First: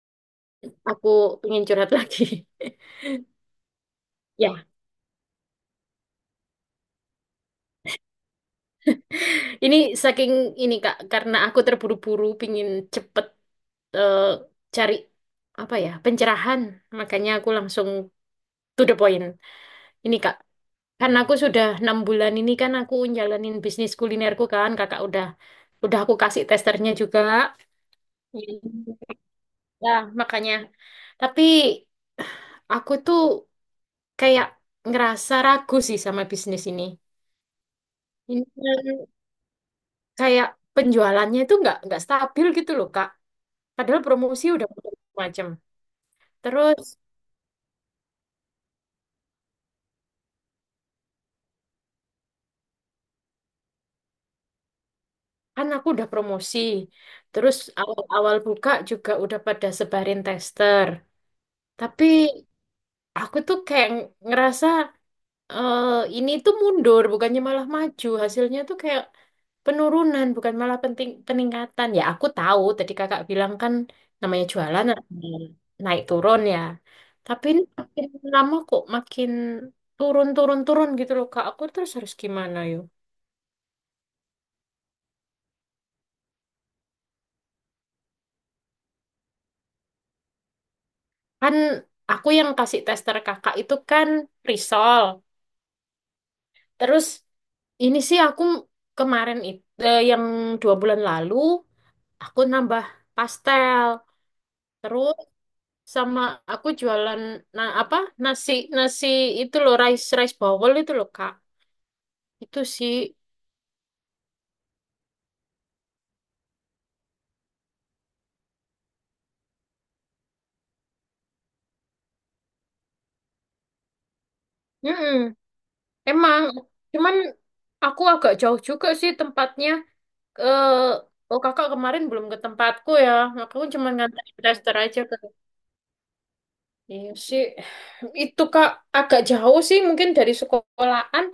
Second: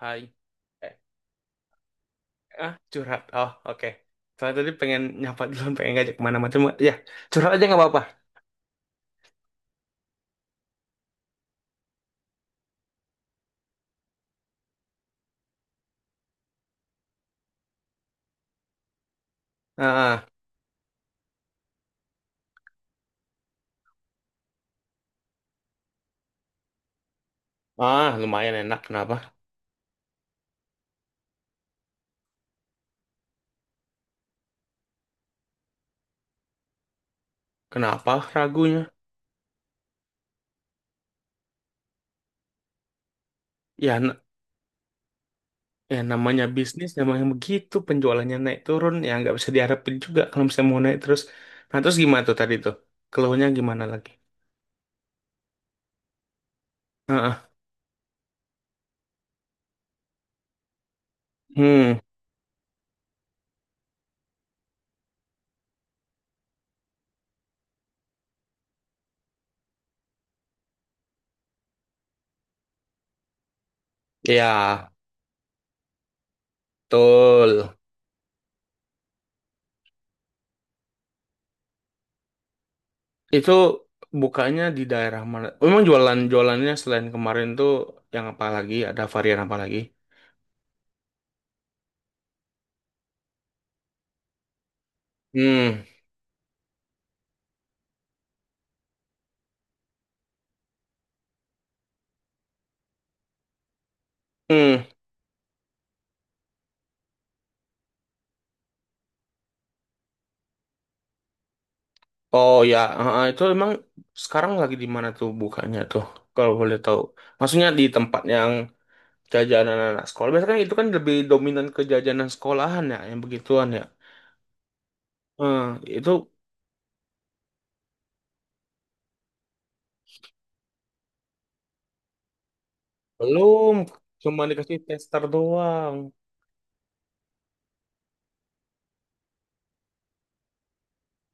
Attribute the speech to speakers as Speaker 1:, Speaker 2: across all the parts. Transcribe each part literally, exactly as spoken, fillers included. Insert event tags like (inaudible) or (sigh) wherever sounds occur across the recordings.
Speaker 1: Hai. Eh,
Speaker 2: Aku pengen curhat lagi.
Speaker 1: ah,
Speaker 2: (laughs)
Speaker 1: curhat. Oh, oke. Soalnya
Speaker 2: Ya,
Speaker 1: tadi pengen nyapa dulu, pengen ngajak kemana-mana. Cuma, ya, curhat aja nggak apa-apa.
Speaker 2: ini saking ini Kak, karena aku terburu-buru pingin cepet eh, cari apa ya pencerahan, makanya aku langsung to the point. Ini
Speaker 1: Ah,
Speaker 2: Kak, karena aku sudah enam bulan ini kan aku jalanin bisnis kulinerku kan, Kakak udah udah aku kasih testernya juga.
Speaker 1: ah, lumayan enak.
Speaker 2: Iya.
Speaker 1: Kenapa?
Speaker 2: Ya, makanya. Tapi aku tuh kayak ngerasa ragu sih sama bisnis ini.
Speaker 1: Kenapa
Speaker 2: Ini kan
Speaker 1: ragunya?
Speaker 2: kayak penjualannya itu nggak nggak stabil gitu loh Kak.
Speaker 1: Ya,
Speaker 2: Padahal
Speaker 1: na-
Speaker 2: promosi udah macam.
Speaker 1: ya namanya
Speaker 2: Terus
Speaker 1: bisnis, namanya begitu. Penjualannya naik turun, ya nggak bisa diharapin juga kalau misalnya mau naik terus. Nah, terus gimana tuh tadi tuh? Keluhnya gimana lagi?
Speaker 2: kan aku udah promosi.
Speaker 1: Ah,
Speaker 2: Terus
Speaker 1: ah.
Speaker 2: awal-awal buka juga udah pada sebarin tester.
Speaker 1: Hmm,
Speaker 2: Tapi aku tuh kayak ngerasa eh ini tuh mundur, bukannya malah maju. Hasilnya tuh kayak penurunan, bukan malah penting peningkatan. Ya aku tahu tadi kakak bilang kan namanya jualan
Speaker 1: ya,
Speaker 2: ada naik turun ya. Tapi ini
Speaker 1: betul.
Speaker 2: makin lama kok makin turun turun turun gitu loh Kak. Aku terus harus gimana yuk?
Speaker 1: Itu bukanya di daerah mana? Memang jualan jualannya selain kemarin tuh yang apa lagi? Ada varian apa lagi?
Speaker 2: Kan aku yang kasih tester kakak itu kan risol.
Speaker 1: Hmm.
Speaker 2: Terus ini sih aku kemarin itu yang dua bulan lalu aku nambah pastel.
Speaker 1: Hmm.
Speaker 2: Terus sama aku jualan nah apa nasi nasi itu loh rice rice bowl itu loh Kak.
Speaker 1: Oh
Speaker 2: Itu
Speaker 1: ya,
Speaker 2: sih.
Speaker 1: ah, ah, itu emang sekarang lagi di mana tuh bukanya tuh? Kalau boleh tahu. Maksudnya di tempat yang jajanan anak sekolah. Biasanya kan itu kan lebih dominan ke jajanan sekolahan ya, yang begituan ya.
Speaker 2: Mm-mm.
Speaker 1: Hmm, itu
Speaker 2: Emang cuman aku agak jauh juga sih tempatnya, eh oh kakak kemarin belum ke tempatku ya, aku
Speaker 1: belum,
Speaker 2: cuma nganterin
Speaker 1: cuma
Speaker 2: tester
Speaker 1: dikasih
Speaker 2: aja ke,
Speaker 1: tester doang.
Speaker 2: iya sih. Itu Kak, agak jauh sih mungkin dari sekolahan,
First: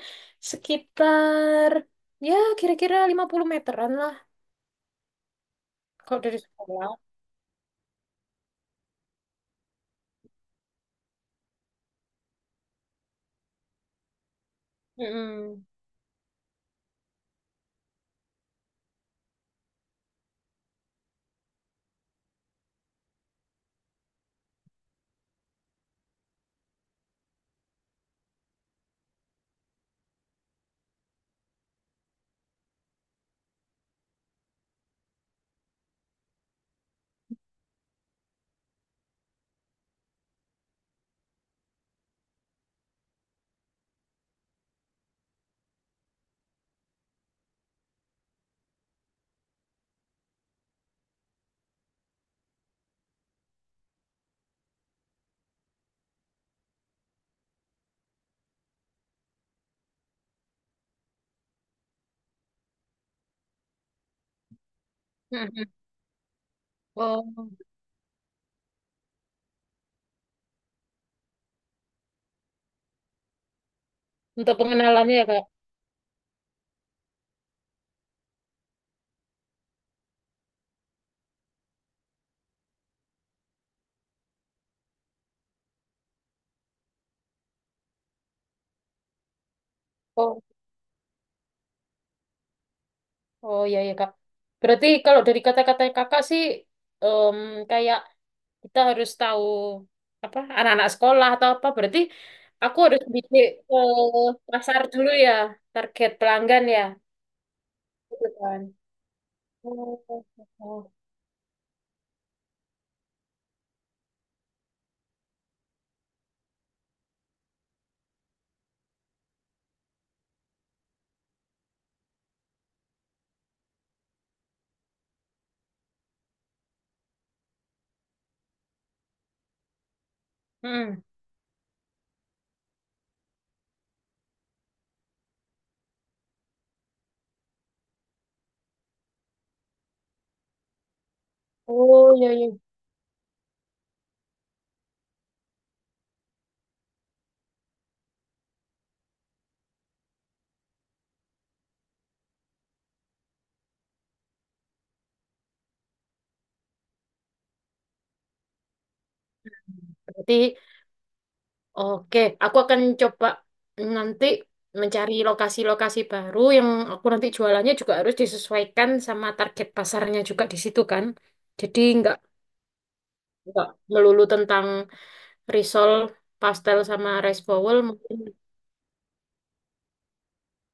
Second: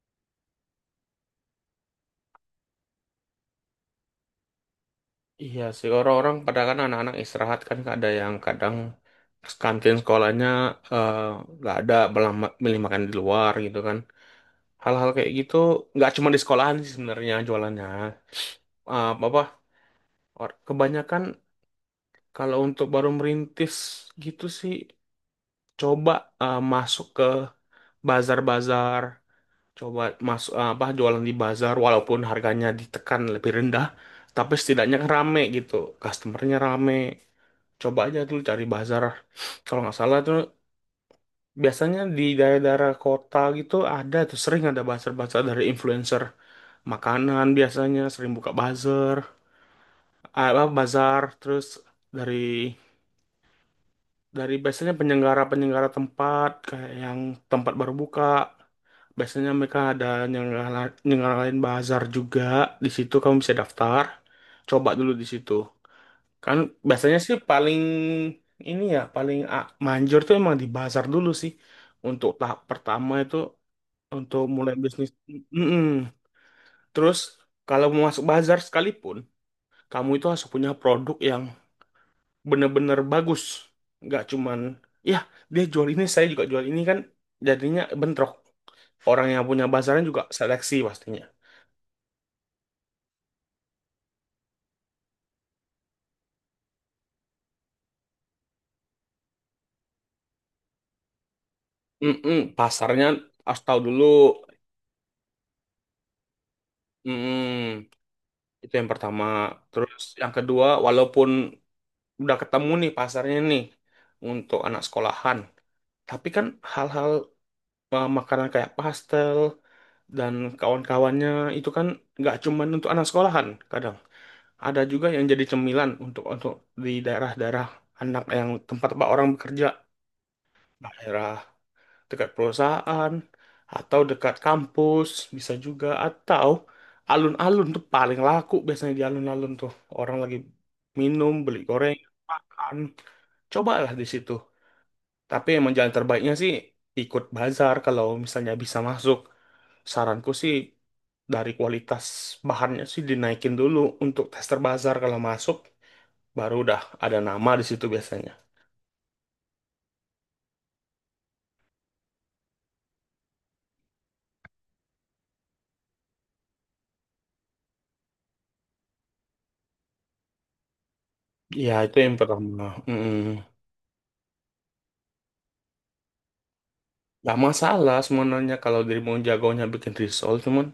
Speaker 2: sekitar ya kira-kira lima puluh meteran lah
Speaker 1: Iya sih
Speaker 2: kalau
Speaker 1: orang-orang
Speaker 2: dari
Speaker 1: pada kan
Speaker 2: sekolah.
Speaker 1: anak-anak istirahat kan ada yang kadang kantin sekolahnya eh, nggak ada malah ma- milih makan di luar gitu kan hal-hal kayak gitu
Speaker 2: Mm-mm.
Speaker 1: nggak cuma di sekolahan sih sebenarnya jualannya. Eh, apa or- kebanyakan kalau untuk baru merintis gitu sih coba eh, masuk ke bazar-bazar, coba masuk eh, apa jualan di bazar walaupun harganya ditekan lebih rendah tapi setidaknya kan rame gitu, customernya rame. Coba aja dulu cari bazar. Kalau nggak salah tuh biasanya di daerah-daerah kota gitu ada tuh sering ada bazar-bazar dari influencer makanan biasanya sering buka bazar, apa bazar, terus dari dari biasanya penyelenggara-penyelenggara tempat kayak yang tempat baru buka biasanya mereka ada nyelenggara- nyelenggarain bazar juga. Di situ kamu bisa daftar, coba dulu di situ.
Speaker 2: Mm-mm.
Speaker 1: Kan biasanya sih
Speaker 2: Oh.
Speaker 1: paling ini ya paling a- manjur tuh emang di pasar dulu sih untuk tahap pertama itu untuk
Speaker 2: Untuk
Speaker 1: mulai bisnis.
Speaker 2: pengenalannya ya, Kak.
Speaker 1: Mm-mm. Terus kalau mau masuk bazar sekalipun, kamu itu harus punya produk yang bener-bener bagus, nggak cuman ya dia jual ini saya juga jual ini kan jadinya bentrok. Orang yang punya bazarnya juga
Speaker 2: Oh,
Speaker 1: seleksi pastinya.
Speaker 2: oh ya ya, Kak. Berarti kalau dari kata-kata Kakak sih, em, kayak kita harus tahu apa anak-anak sekolah atau apa. Berarti
Speaker 1: Mm-mm.
Speaker 2: aku harus
Speaker 1: Pasarnya
Speaker 2: bidik
Speaker 1: harus
Speaker 2: ke
Speaker 1: tahu dulu.
Speaker 2: pasar dulu ya, target pelanggan ya.
Speaker 1: Mm-mm.
Speaker 2: Gitu kan.
Speaker 1: Itu yang pertama. Terus
Speaker 2: Oh, oh,
Speaker 1: yang kedua,
Speaker 2: oh.
Speaker 1: walaupun udah ketemu nih pasarnya nih untuk anak sekolahan. Tapi kan hal-hal eh, makanan kayak pastel dan kawan-kawannya itu kan nggak cuman untuk anak sekolahan. Kadang ada juga yang jadi cemilan untuk untuk di daerah-daerah anak yang tempat tempat orang bekerja,
Speaker 2: Mm.
Speaker 1: daerah dekat perusahaan atau dekat kampus bisa juga, atau alun-alun tuh paling laku biasanya di alun-alun tuh orang lagi minum, beli goreng,
Speaker 2: Oh, ya ya.
Speaker 1: makan. Cobalah di situ. Tapi emang jalan terbaiknya sih ikut bazar kalau misalnya bisa masuk. Saranku sih dari kualitas bahannya sih dinaikin dulu untuk tester bazar, kalau masuk baru udah ada nama di situ biasanya.
Speaker 2: Berarti, oke, aku akan coba nanti mencari lokasi-lokasi baru yang aku nanti jualannya juga harus disesuaikan sama target pasarnya juga di situ kan.
Speaker 1: Ya
Speaker 2: Jadi
Speaker 1: itu yang
Speaker 2: nggak
Speaker 1: pertama. Mm.
Speaker 2: nggak melulu tentang risol, pastel sama
Speaker 1: Gak
Speaker 2: rice bowl
Speaker 1: masalah
Speaker 2: mungkin.
Speaker 1: sebenarnya kalau dirimu jagonya bikin risol, cuman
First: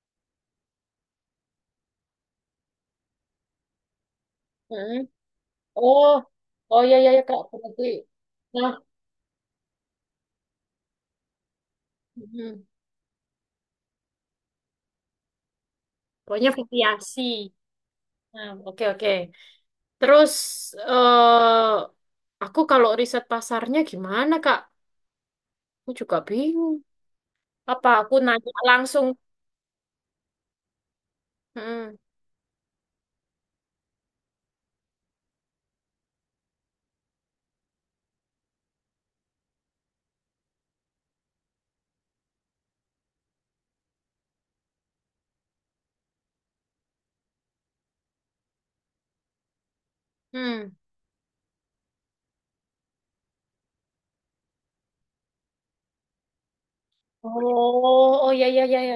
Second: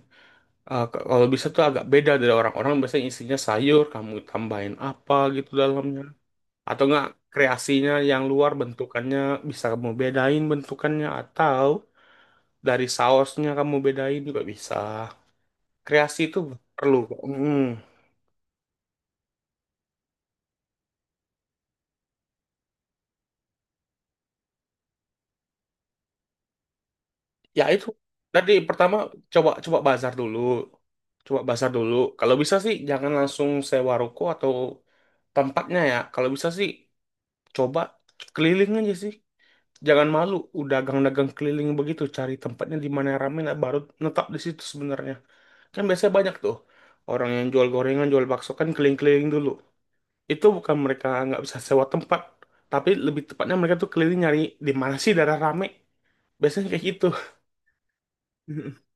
Speaker 1: eh, k- kalau bisa tuh agak beda dari orang-orang, biasanya isinya sayur kamu tambahin
Speaker 2: Mm.
Speaker 1: apa gitu dalamnya,
Speaker 2: Oh,
Speaker 1: atau
Speaker 2: oh ya
Speaker 1: enggak
Speaker 2: ya ya Kak, berarti.
Speaker 1: kreasinya yang luar
Speaker 2: Nah,
Speaker 1: bentukannya, bisa kamu bedain bentukannya, atau
Speaker 2: mm,
Speaker 1: dari sausnya kamu bedain juga bisa. Kreasi itu
Speaker 2: pokoknya
Speaker 1: perlu.
Speaker 2: variasi.
Speaker 1: Hmm.
Speaker 2: Nah, oke oke. Terus eh aku kalau riset pasarnya gimana Kak? Aku juga bingung.
Speaker 1: Ya itu
Speaker 2: Apa aku
Speaker 1: tadi
Speaker 2: nanya
Speaker 1: pertama,
Speaker 2: langsung?
Speaker 1: coba coba bazar dulu, coba bazar dulu.
Speaker 2: Hmm.
Speaker 1: Kalau bisa sih jangan langsung sewa ruko atau tempatnya ya. Kalau bisa sih coba keliling aja sih, jangan malu, udah dagang-dagang keliling begitu cari tempatnya di mana yang rame, nah, baru netap di situ. Sebenarnya kan biasanya banyak tuh orang yang jual gorengan, jual bakso kan keliling-keliling dulu, itu
Speaker 2: Hmm.
Speaker 1: bukan mereka nggak bisa sewa tempat, tapi lebih tepatnya mereka tuh keliling nyari di mana sih daerah rame. Biasanya kayak gitu.
Speaker 2: Oh, oh ya ya ya
Speaker 1: (laughs)
Speaker 2: ya.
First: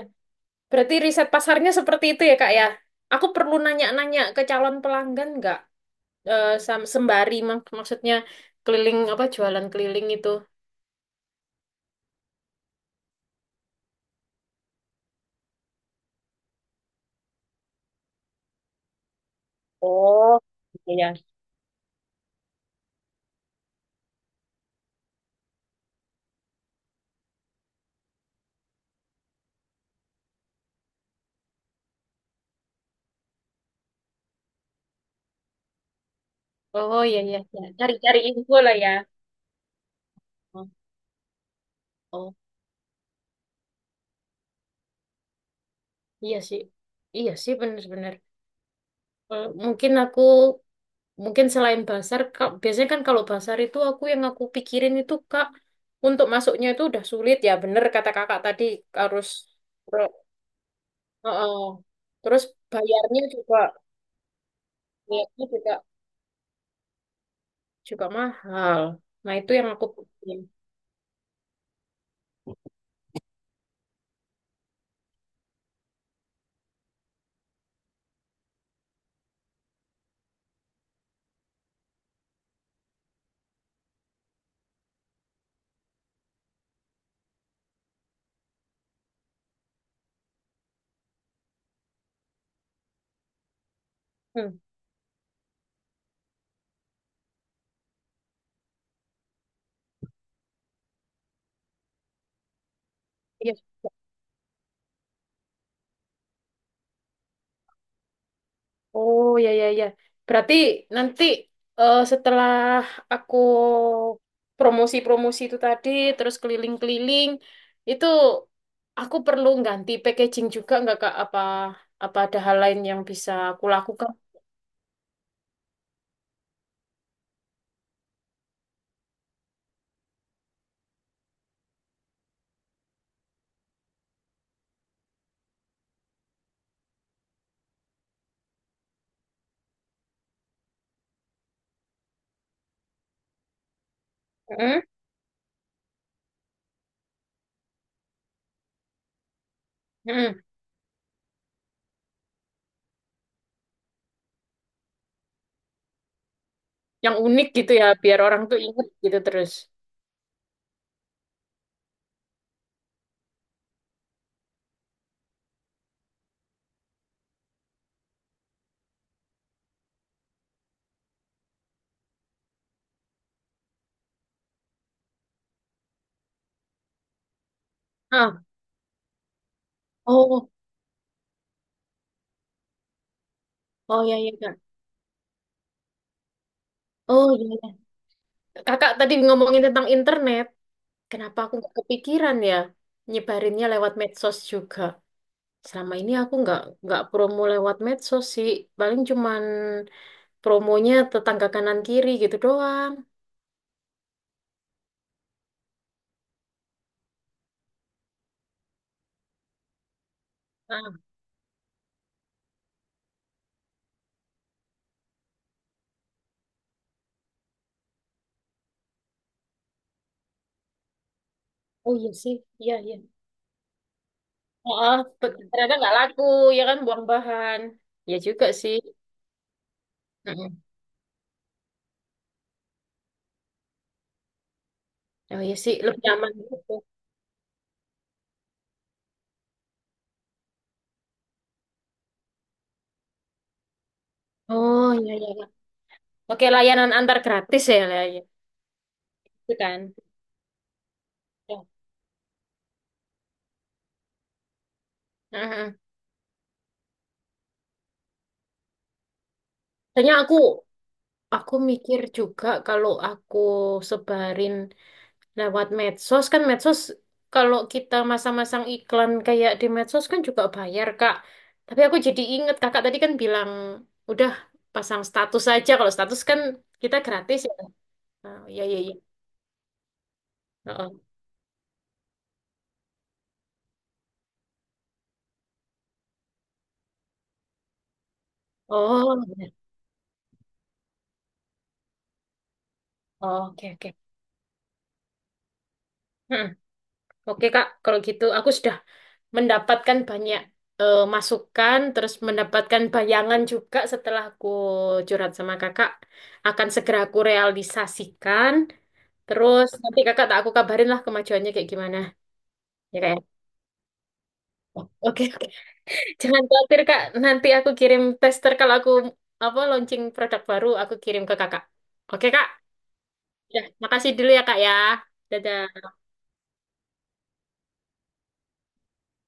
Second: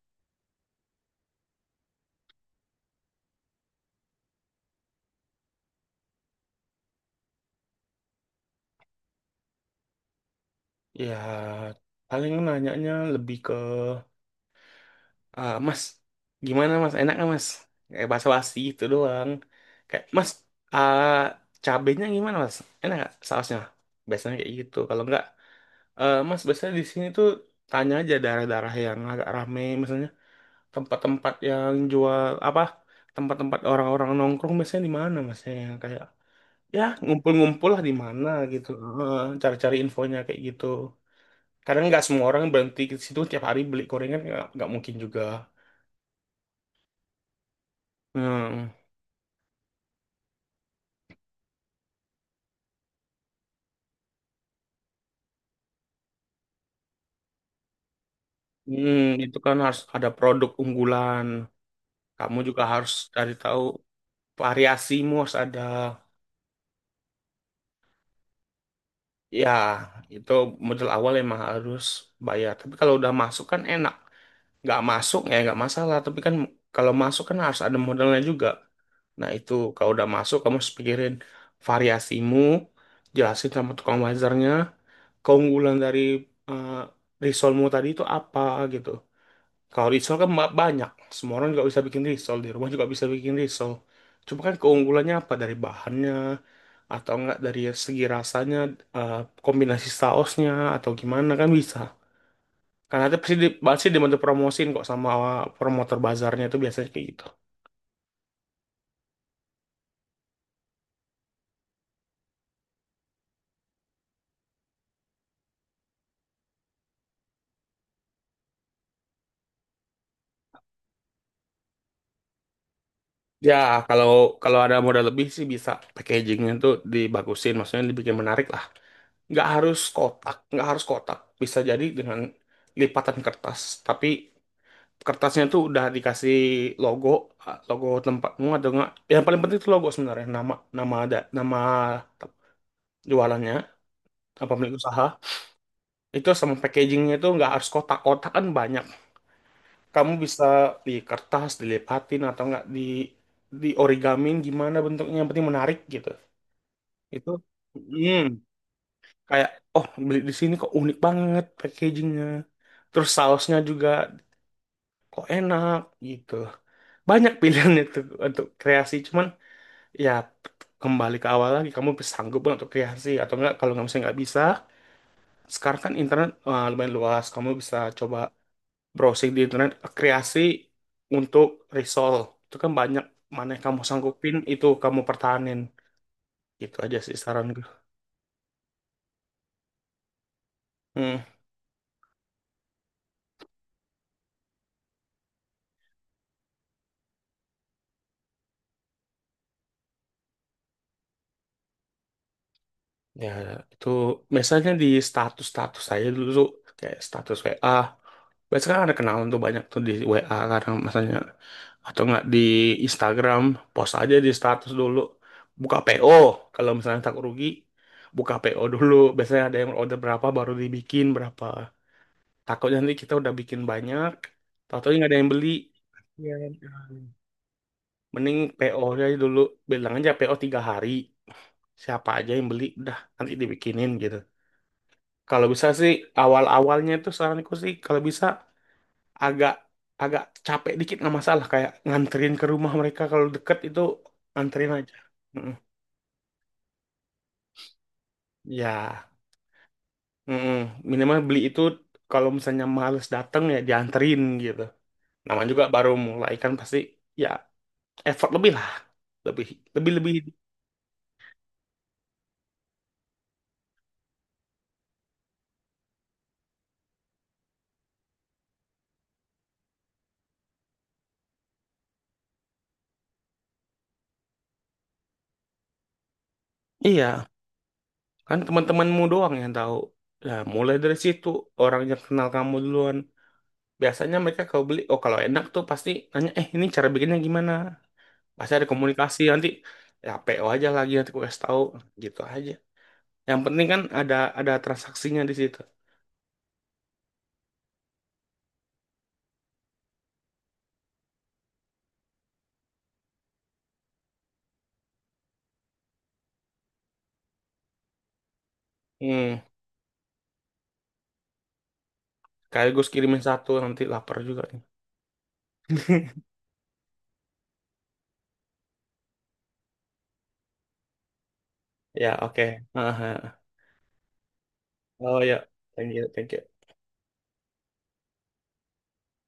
Speaker 2: Berarti riset pasarnya seperti itu ya, Kak ya? Aku perlu nanya-nanya ke calon pelanggan nggak? Eh, sam- sembari mak- maksudnya keliling apa jualan keliling itu.
Speaker 1: Ya, paling nanyanya lebih ke, "Ah, Mas, gimana Mas? Enak nggak Mas?" Kayak basa-basi itu doang. Kayak, "Mas,
Speaker 2: Oh, iya,
Speaker 1: ah,
Speaker 2: ya.
Speaker 1: cabenya gimana Mas? Enak nggak sausnya?" Biasanya kayak gitu. Kalau nggak, "Eh, Mas, biasanya di sini tuh," tanya aja daerah-daerah yang agak rame, misalnya tempat-tempat yang jual apa, tempat-tempat orang-orang nongkrong biasanya di mana mas ya, yang kayak ya
Speaker 2: Oh iya iya. Ya.
Speaker 1: ngumpul-ngumpul lah di
Speaker 2: Cari-cari
Speaker 1: mana
Speaker 2: info
Speaker 1: gitu.
Speaker 2: lah ya.
Speaker 1: Heeh, cari-cari infonya kayak gitu.
Speaker 2: Oh,
Speaker 1: Kadang nggak semua
Speaker 2: oh,
Speaker 1: orang berhenti ke situ tiap hari beli gorengan, nggak nggak mungkin juga.
Speaker 2: iya sih. Iya sih bener-bener.
Speaker 1: Hmm.
Speaker 2: Eh, mungkin aku. Mungkin selain basar, Kak, biasanya kan kalau basar itu aku yang aku pikirin itu Kak, untuk masuknya itu udah sulit ya, bener kata Kakak tadi.
Speaker 1: Hmm,
Speaker 2: Harus,
Speaker 1: itu kan harus
Speaker 2: Bro,
Speaker 1: ada produk unggulan,
Speaker 2: heeh.
Speaker 1: kamu
Speaker 2: Terus
Speaker 1: juga harus
Speaker 2: bayarnya
Speaker 1: cari
Speaker 2: juga,
Speaker 1: tahu, variasimu harus
Speaker 2: bayarnya
Speaker 1: ada.
Speaker 2: juga juga mahal. Nah,
Speaker 1: Ya
Speaker 2: itu yang aku
Speaker 1: itu
Speaker 2: pikirin.
Speaker 1: modal awal emang harus bayar, tapi kalau udah masuk kan enak, nggak masuk ya nggak masalah, tapi kan kalau masuk kan harus ada modalnya juga. Nah itu kalau udah masuk kamu harus pikirin variasimu, jelasin sama tukang bazarnya keunggulan dari eh, risolmu tadi itu apa gitu. Kalau risol kan ba- banyak, semua orang juga bisa bikin risol, di rumah juga bisa bikin risol, cuma kan
Speaker 2: Hmm.
Speaker 1: keunggulannya apa, dari bahannya atau enggak dari segi rasanya, eh, kombinasi sausnya atau gimana kan bisa, karena itu pasti di,
Speaker 2: Iya.
Speaker 1: pasti dibantu promosiin kok sama promotor bazarnya. Itu biasanya kayak gitu.
Speaker 2: Oh ya ya ya. Berarti nanti, eh, setelah aku promosi-promosi itu tadi, terus keliling-keliling, itu aku perlu ganti packaging juga nggak Kak? Apa apa ada hal lain yang bisa
Speaker 1: Ya,
Speaker 2: aku
Speaker 1: kalau
Speaker 2: lakukan?
Speaker 1: kalau ada modal lebih sih bisa packagingnya tuh dibagusin, maksudnya dibikin menarik lah. Nggak harus kotak, nggak harus kotak. Bisa jadi dengan lipatan kertas, tapi kertasnya tuh udah dikasih logo, ah, logo tempatmu atau enggak. Yang paling penting itu logo sebenarnya, nama nama ada nama te- jualannya apa pemilik
Speaker 2: Mm-mm.
Speaker 1: usaha. Itu sama packagingnya tuh nggak harus kotak-kotak kan banyak. Kamu
Speaker 2: Mm-mm.
Speaker 1: bisa di kertas, dilipatin atau enggak di di origamin gimana bentuknya yang penting menarik gitu.
Speaker 2: Yang
Speaker 1: Itu
Speaker 2: unik gitu ya,
Speaker 1: mm,
Speaker 2: biar orang tuh inget gitu
Speaker 1: kayak,
Speaker 2: terus.
Speaker 1: "Oh, beli di sini kok unik banget packagingnya. Terus sausnya juga kok enak gitu." Banyak pilihan (laughs) itu untuk kreasi, cuman ya kembali ke awal lagi, kamu sanggup nggak untuk kreasi atau enggak. Kalau nggak misalnya nggak bisa, sekarang kan internet eh, lumayan luas, kamu bisa coba
Speaker 2: Ah,
Speaker 1: browsing di internet kreasi
Speaker 2: oh,
Speaker 1: untuk resolve itu kan banyak. Mana yang kamu
Speaker 2: oh ya ya
Speaker 1: sanggupin
Speaker 2: Kak.
Speaker 1: itu kamu pertahanin. Gitu aja sih
Speaker 2: Oh ya
Speaker 1: saran gue.
Speaker 2: ya. Kakak tadi ngomongin tentang internet,
Speaker 1: Hmm.
Speaker 2: kenapa aku nggak kepikiran ya nyebarinnya lewat medsos juga? Selama ini aku nggak nggak promo lewat medsos sih, paling cuman promonya tetangga kanan kiri gitu doang.
Speaker 1: Ya itu biasanya di status status saya dulu tuh, kayak status W A, biasanya kan ada kenalan tuh banyak tuh di W A karena
Speaker 2: Ah,
Speaker 1: misalnya, atau nggak di Instagram, post aja di status dulu, buka P O. Kalau misalnya takut rugi, buka P O dulu, biasanya ada yang order berapa baru dibikin berapa.
Speaker 2: oh iya sih, iya
Speaker 1: Takutnya nanti
Speaker 2: iya.
Speaker 1: kita udah bikin banyak, tahu
Speaker 2: Oh,
Speaker 1: nggak ada yang beli.
Speaker 2: ternyata nggak laku,
Speaker 1: Iya.
Speaker 2: ya kan buang bahan. Ya
Speaker 1: Mending
Speaker 2: juga sih.
Speaker 1: P O nya dulu, bilang aja P O tiga
Speaker 2: Mm-mm.
Speaker 1: hari. Siapa aja yang beli, udah nanti dibikinin gitu.
Speaker 2: Oh
Speaker 1: Kalau
Speaker 2: iya
Speaker 1: bisa
Speaker 2: sih,
Speaker 1: sih
Speaker 2: lebih aman gitu.
Speaker 1: awal-awalnya itu saranku sih kalau bisa agak agak capek dikit nggak masalah, kayak nganterin ke rumah mereka kalau deket itu anterin
Speaker 2: Oh
Speaker 1: aja.
Speaker 2: iya iya, iya.
Speaker 1: Mm-mm.
Speaker 2: Oke, layanan antar gratis ya, lah, ya.
Speaker 1: Ya,
Speaker 2: Itu kan.
Speaker 1: mm-mm. Minimal beli itu
Speaker 2: Ya.
Speaker 1: kalau misalnya males dateng ya dianterin gitu. Namanya juga
Speaker 2: Mm-mm.
Speaker 1: baru mulai kan pasti ya, effort lebih lah, lebih, lebih, lebih.
Speaker 2: Soalnya aku aku mikir juga kalau aku sebarin lewat medsos kan medsos, kalau kita masang-masang iklan kayak di medsos kan juga bayar Kak. Tapi aku jadi inget Kakak tadi kan bilang udah pasang status aja. Kalau status kan kita
Speaker 1: Iya,
Speaker 2: gratis ya.
Speaker 1: kan
Speaker 2: Oh, iya iya iya.
Speaker 1: teman-temanmu doang yang tahu. Nah mulai dari
Speaker 2: Oh,
Speaker 1: situ, orang yang kenal kamu duluan biasanya mereka kalau beli, oh kalau enak tuh pasti nanya, "Eh, ini cara bikinnya gimana?" Pasti ada
Speaker 2: oh.
Speaker 1: komunikasi
Speaker 2: Oh,
Speaker 1: nanti,
Speaker 2: benar.
Speaker 1: ya P O aja lagi nanti aku kasih tahu, gitu aja. Yang
Speaker 2: Oh, oke
Speaker 1: penting kan
Speaker 2: oke.
Speaker 1: ada ada transaksinya di situ.
Speaker 2: Hmm. Oke Kak, kalau gitu aku sudah mendapatkan banyak, eh, masukan, terus mendapatkan bayangan juga setelah aku curhat sama kakak, akan segera aku realisasikan.
Speaker 1: Hmm,
Speaker 2: Terus nanti kakak tak aku kabarin lah kemajuannya kayak gimana.
Speaker 1: sekaligus
Speaker 2: Ya kayak.
Speaker 1: kirimin satu nanti lapar juga nih.
Speaker 2: Oke, oke.
Speaker 1: (laughs)
Speaker 2: Jangan khawatir Kak. Nanti aku kirim tester kalau aku apa launching produk baru aku kirim ke kakak.
Speaker 1: Ya
Speaker 2: Oke
Speaker 1: oke.
Speaker 2: Kak.
Speaker 1: Aha.
Speaker 2: Ya, makasih dulu ya Kak ya.
Speaker 1: Oh ya,
Speaker 2: Dadah.
Speaker 1: thank you thank you.